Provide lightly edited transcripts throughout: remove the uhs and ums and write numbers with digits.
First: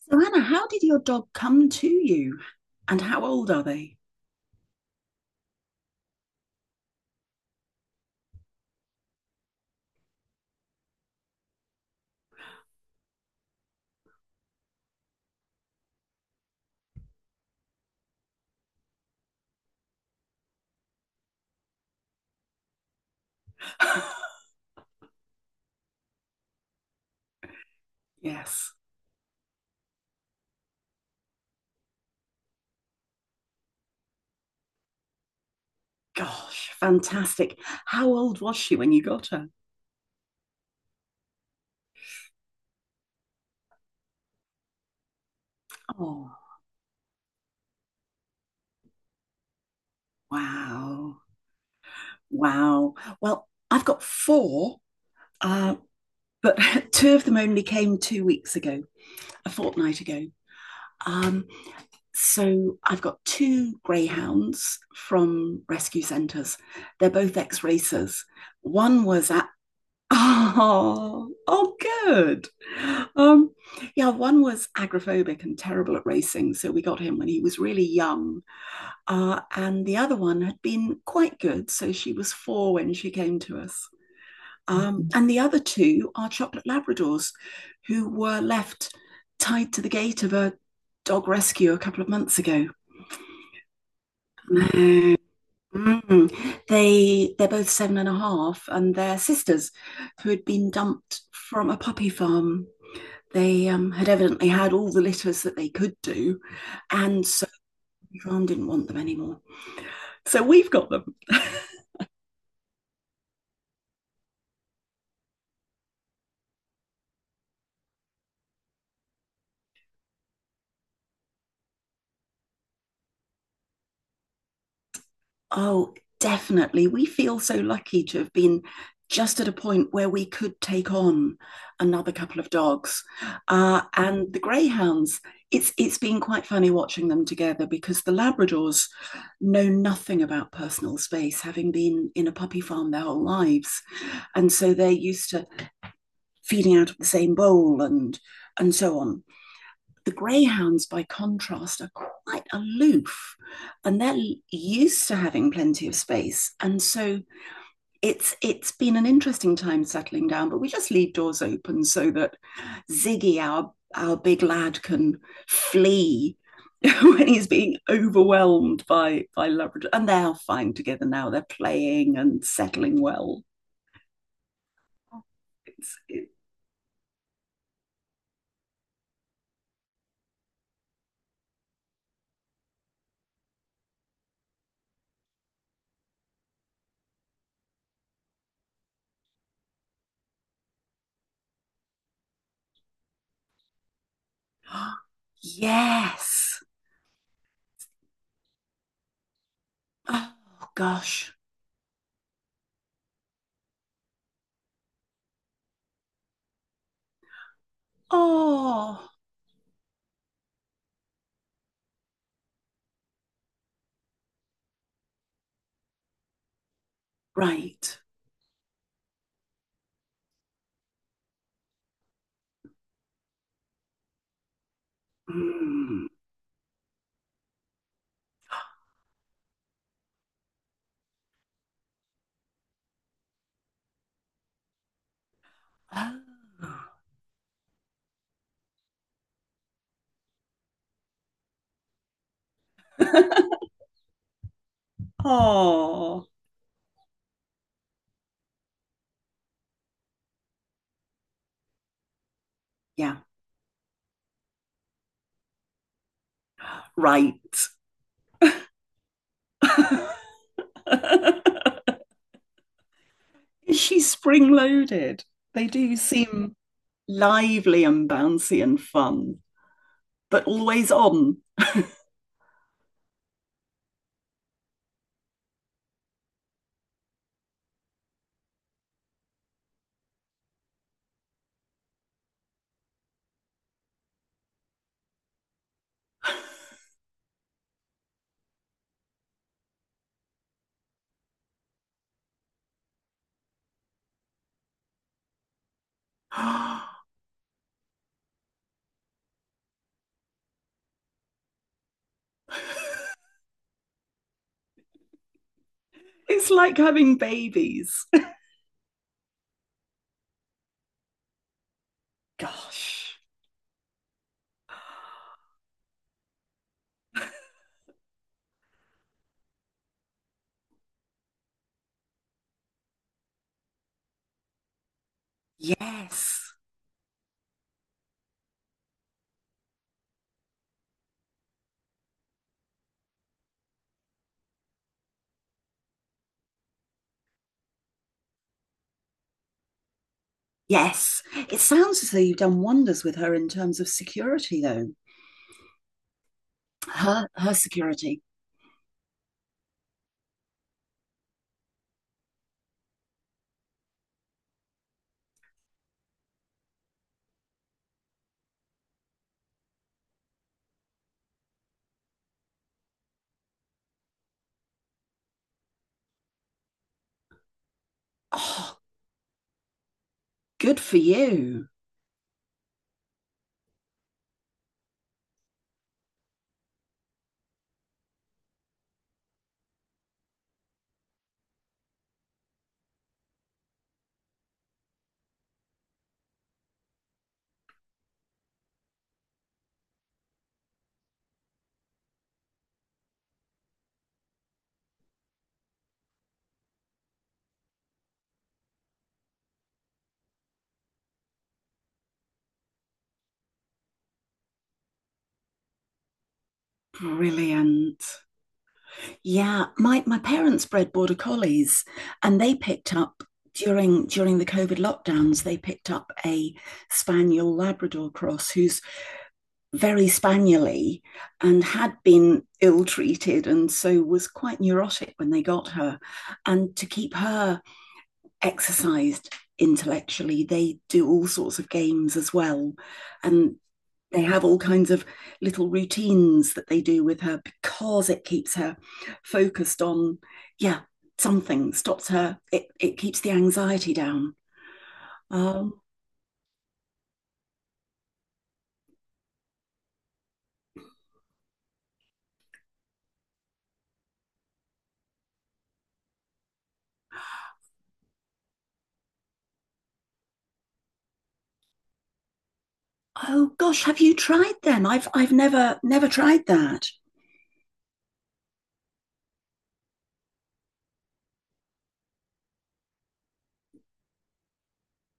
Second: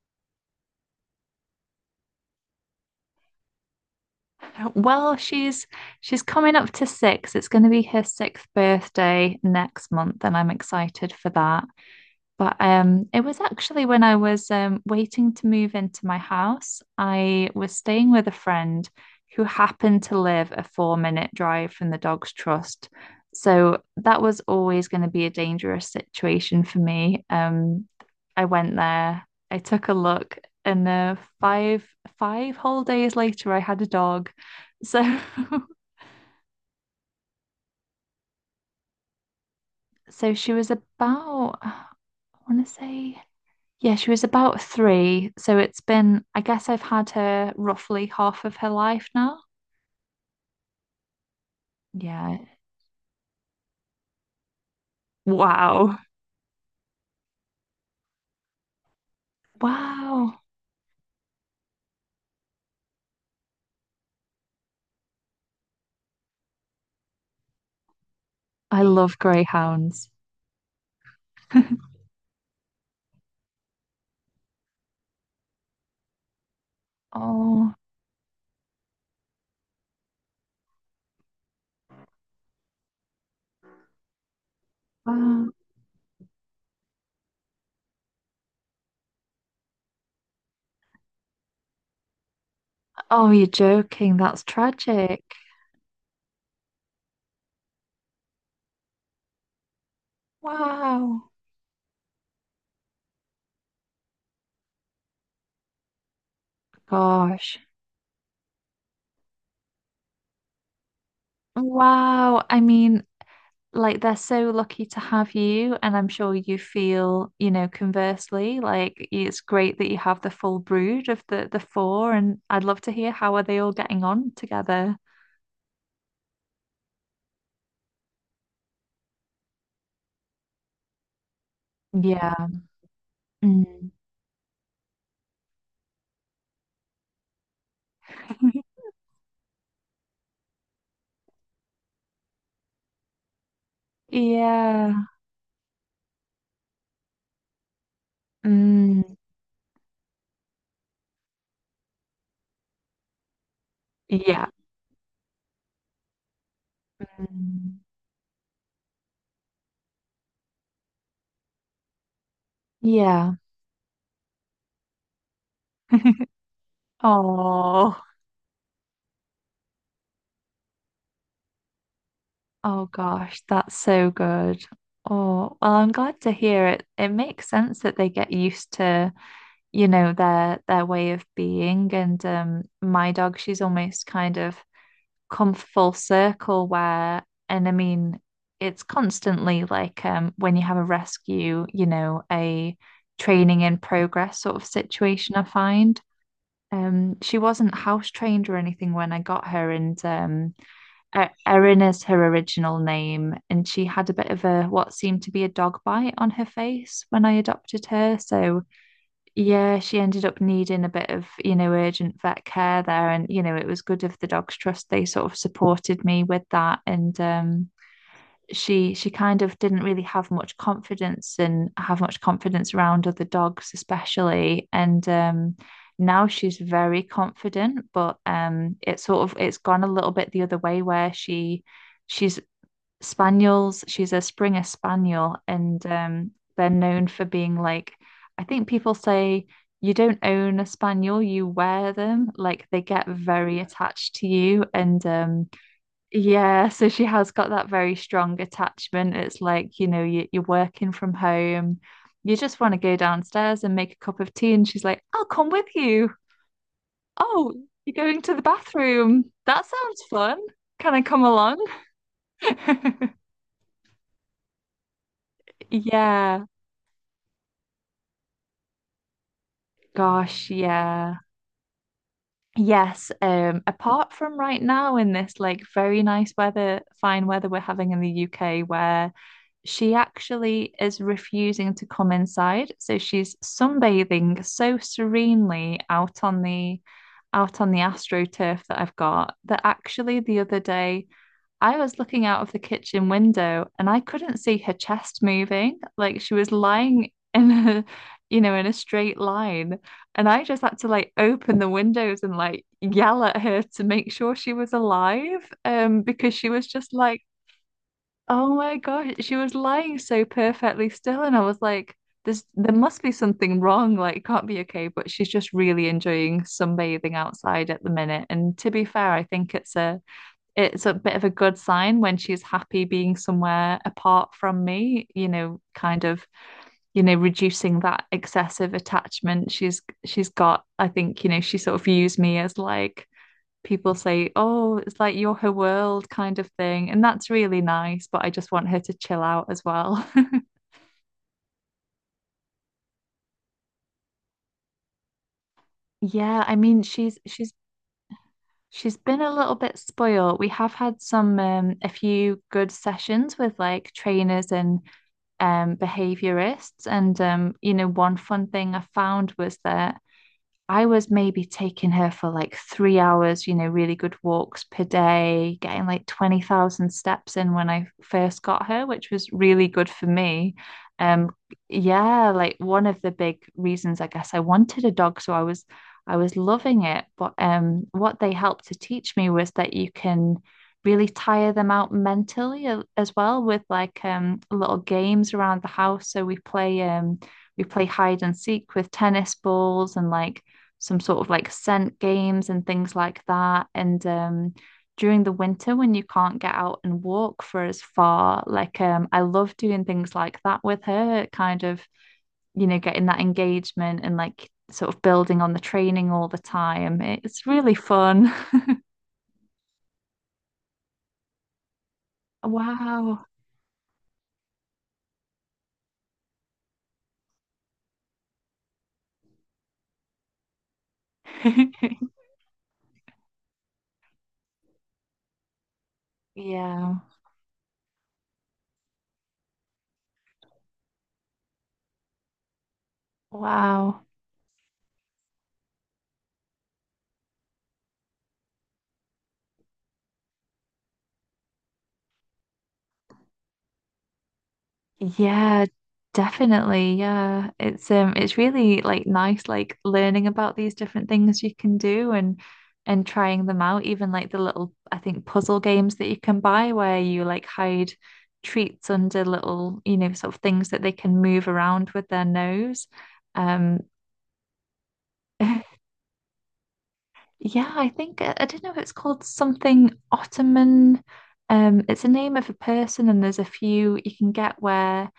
So, Anna, how did your dog come to you and how old are they? Well, she's coming up to 6. It's going to be her sixth birthday next month, and I'm excited for that. But it was actually when I was waiting to move into my house, I was staying with a friend who happened to live a 4-minute drive from the Dogs Trust. So that was always going to be a dangerous situation for me. I Yes. went there, I took a look, and five whole days later, I had a dog. So Gosh, fantastic. How old was she when you got her? so she was about, I want to say, yeah, she was about 3. So it's been, Oh, I guess I've had her roughly half of her life now. wow. Yeah. Wow. Well, I've got four, uh, Wow. but two of them only came 2 weeks ago, a fortnight ago. Wow. Um, so I've got two greyhounds from rescue centres. They're both ex racers. I One love was at greyhounds. Oh, oh, good. Um, yeah, one was agoraphobic and terrible at racing, so we got him when he was Oh, really young. And the other one had been quite good. So she was four when she came to us. And the wow. other two are chocolate Labradors who were left tied to the gate of a dog rescue a couple of months ago. Oh, you're joking. That's Mm. tragic. They're both seven and a half, and they're sisters, who had been dumped Wow. from a puppy farm. They had evidently had all the litters that they could do, and so Gosh. the farm didn't want them anymore. So we've got them. Wow. I mean, like they're so lucky to have you, and I'm sure you feel, you know, conversely, like it's great that you have the full brood of the four, and I'd love to hear how are they all getting on together. Oh, definitely. We feel so lucky to have been just at a point where we could take on another Yeah. couple of dogs. Uh, Mm. and the greyhounds, it's been quite funny watching them together because the Labradors know nothing about personal space, having been in a puppy farm their whole lives. And so they're Yeah. used to feeding out of the same bowl, and so Mm. on. The greyhounds, by contrast, are quite aloof and they're Yeah. used to having plenty of space. And so Mm. it's been an interesting time settling down, but we just leave doors open so that Yeah. Ziggy, our big lad, can flee when he's being Oh, overwhelmed by Labrador. And they're fine together now. They're playing and oh settling gosh, well. that's so good. Oh, well, I'm It's glad it, to hear it. It makes sense that they get used to, you know, their way of being. And my dog, she's almost kind of come full circle where, and I mean, it's constantly like when you have a rescue, you know, a training in progress sort of situation, I find. yes. She wasn't house trained or anything when I got her, and Oh E- gosh. Erin is her original name, and she had a bit of a what seemed to be a dog bite on her face when I adopted her. So Oh, yeah, she ended up needing a bit of, you know, urgent vet care there. And, you know, it was good of the Dogs Trust. They sort of supported me with that. And right. she kind of didn't really have much confidence around other dogs, especially. And Mm. now she's very confident, but it's sort of it's gone a little bit the other way where she's spaniels. She's a Springer Spaniel, and Oh. They're known for being like, I think people say you don't own a spaniel, you wear them. Like they get very attached to you, and Oh, yeah, so she has got that very strong attachment. It's like, you know, you're working from home. You just want to go yeah, downstairs and make a cup of tea, and she's like, "I'll come with you." right. Oh, you're going to the bathroom. That sounds fun. Can I come along? Is she spring loaded? They do Yeah, seem lively and bouncy and fun, but gosh, always yeah. on. Yes, apart from right now in this like very nice weather, fine weather we're having in the UK, where she actually is refusing to come inside. So she's sunbathing so serenely out on the AstroTurf that I've got, that actually the other day I was looking out of the kitchen window and I couldn't see her chest moving. Like she was lying in a, you know, in a straight line. And I just had to like open the windows and like yell at her to make sure she was alive. Because she It's was like just having like, babies. oh my gosh, she was lying so perfectly still. And I was like, there must be Gosh. something wrong. Like it can't be okay. But she's just really enjoying sunbathing outside at the minute. And to be fair, I think it's a bit of a good sign when she's happy being somewhere apart from me, you know, kind of, Yes. you know, reducing that excessive attachment she's got. I think, you know, she sort of views me as like, people say, oh, it's like you're her world, kind of thing, and that's really nice, but I just want her to chill out as well. Yes. It sounds as though you've done wonders with her in terms of security, though. Yeah, I mean, she's Her she's her security. She's been a little bit spoiled. We have had some a few good sessions with like trainers and behaviorists. And, you know, one fun thing I found was that I was maybe taking her for like 3 hours, you know, really good walks per day, getting like 20,000 steps in when I first got Oh, her, which was really good for me. good for Um, you. yeah, like one of the big reasons I guess I wanted a dog, so I was loving it. But what they helped to teach me was that you can really tire them out mentally as well with like little games around the house. So we play hide and seek with tennis balls and like some sort of like scent games and things like that. And during the winter, when you can't get out and walk for as far, like I love doing things like that with her, kind of, you know, getting that engagement and like sort of building on the training all the time. It's really Brilliant. fun. Yeah, my parents bred border collies, and they picked up Wow. during the COVID lockdowns. They picked up a spaniel Labrador cross who's very spaniely and had been ill treated, and so was quite neurotic when they got her. And to Yeah. keep her exercised intellectually, they do all sorts of games as well, and Wow. they have all kinds of little routines that they do with her because it keeps her focused on, yeah, something stops her. It keeps the anxiety down. Yeah, um, definitely. Yeah. It's really like nice like learning about these different things you can do and trying them out, even like the little I think puzzle games that you can buy where you like hide treats under little, you know, sort of things that they can move around with their nose. oh Um gosh, have you tried them? I've never never tried that. yeah, I think I don't know if it's called something Ottoman. It's a name of a person, and there's a few you can get where.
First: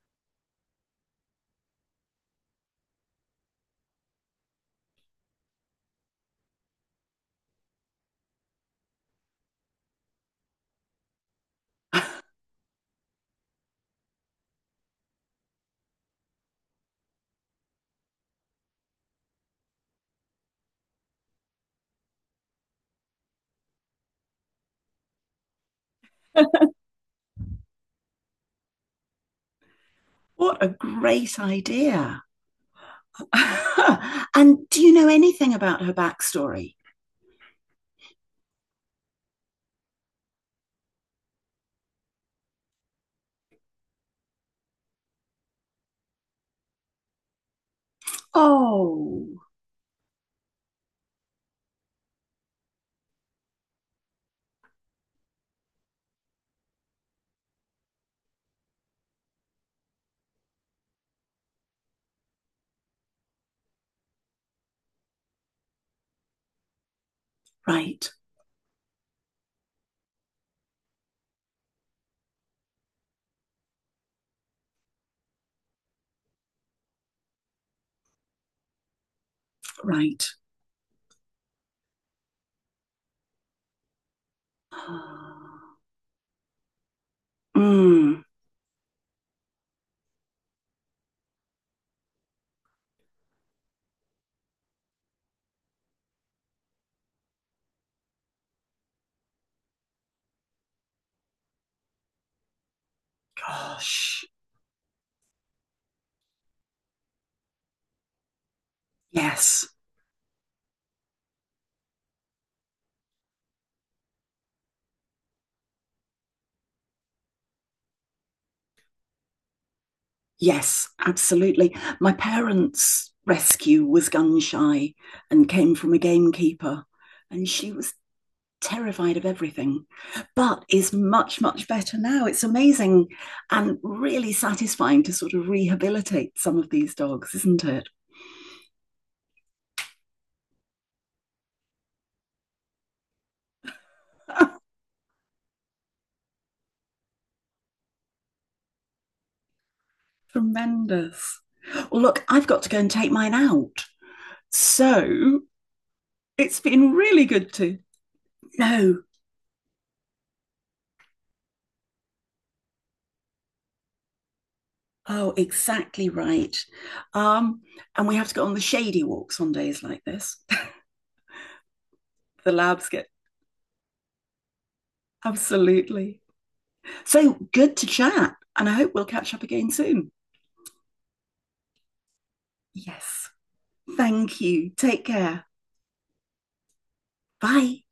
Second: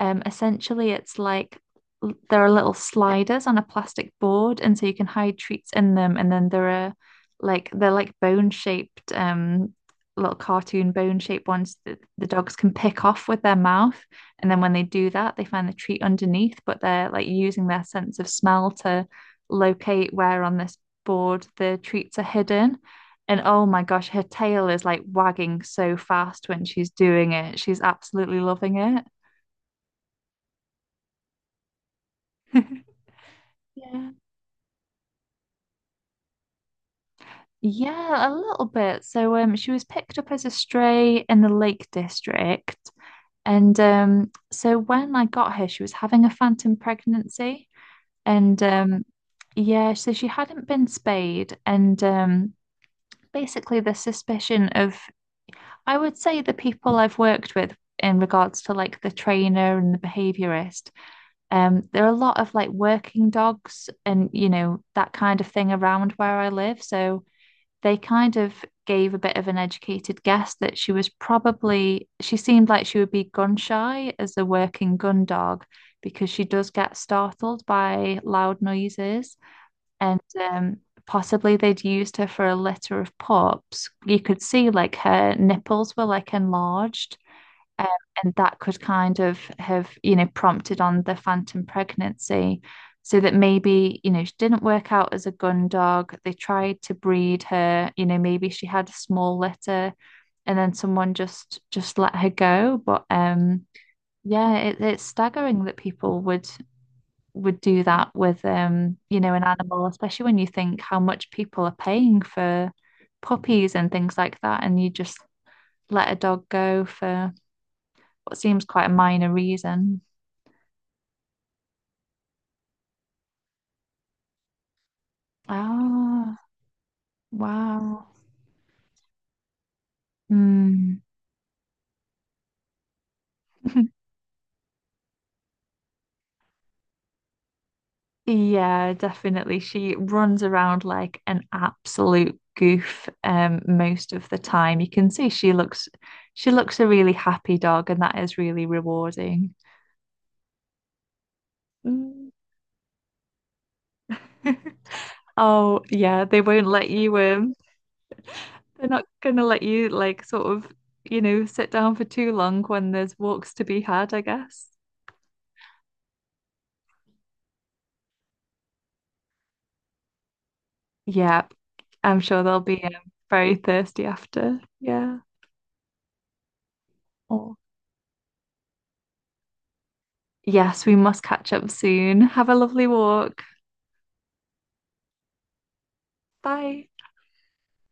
Essentially, it's like there are little sliders on a plastic board, and so you can hide treats in them. And then there are, like, they're like bone shaped, little cartoon bone shaped ones that the dogs can pick off with their mouth. And then when they do that, they find the treat underneath, but they're like using their sense of smell to locate where on this board the treats are hidden. And oh my gosh, her tail is like wagging so fast when she's doing it. She's absolutely loving What a great idea. it. Yeah. And do you know anything about her backstory? Yeah, a little bit. So she was picked up as a stray in the Lake District. And so when I got her, she was having a phantom pregnancy. And Oh, yeah, so she hadn't been spayed. And basically the suspicion of, I would say, the people I've worked with in regards to like the trainer and the behaviorist, there are a lot of like working dogs and, you know, that kind of thing around where I live. So they right. kind of gave a bit of an educated guess that she was probably, she seemed like she would be gun shy as a working gun dog because she does get startled by loud noises. And Right. Possibly they'd used her for a litter of pups. You could see like her nipples were like enlarged, um, Mm. and that could kind of have, you know, prompted on the phantom pregnancy. So that maybe, you know, she didn't work out as a gun dog. They tried to breed her, you know, maybe she had a small litter and then someone just let her go. But Gosh. yeah, it's staggering that people would do that with you know, an Yes. animal, especially when you think how much people are paying for puppies and things like that, and you just let a dog go for what seems quite a minor reason. Yes, absolutely. My parents' rescue was gun shy and came from a Ah, gamekeeper, and she was wow. terrified of everything, but is Hmm. much, much better now. It's amazing and really satisfying to sort of rehabilitate some of these dogs, isn't it? Yeah, definitely. She runs around like an absolute goof most of the time. You can see she looks a really happy dog, and that is really rewarding. Tremendous. Well, look, Mm. I've got to go and take mine out. So Oh, yeah, they it's won't let been you really good to they're know. not gonna let you, like, sort of, you know, sit down for too long when there's walks to be had, I guess. Oh, exactly right. Um, and we have to go on the shady walks on days like this. Yeah, I'm sure The they'll be labs get very thirsty after. Yeah. absolutely. So Oh. good to chat. And I hope we'll catch up again soon. Yes, we must catch up soon. Have a lovely Yes. walk. Thank you. Take care. Bye. Bye.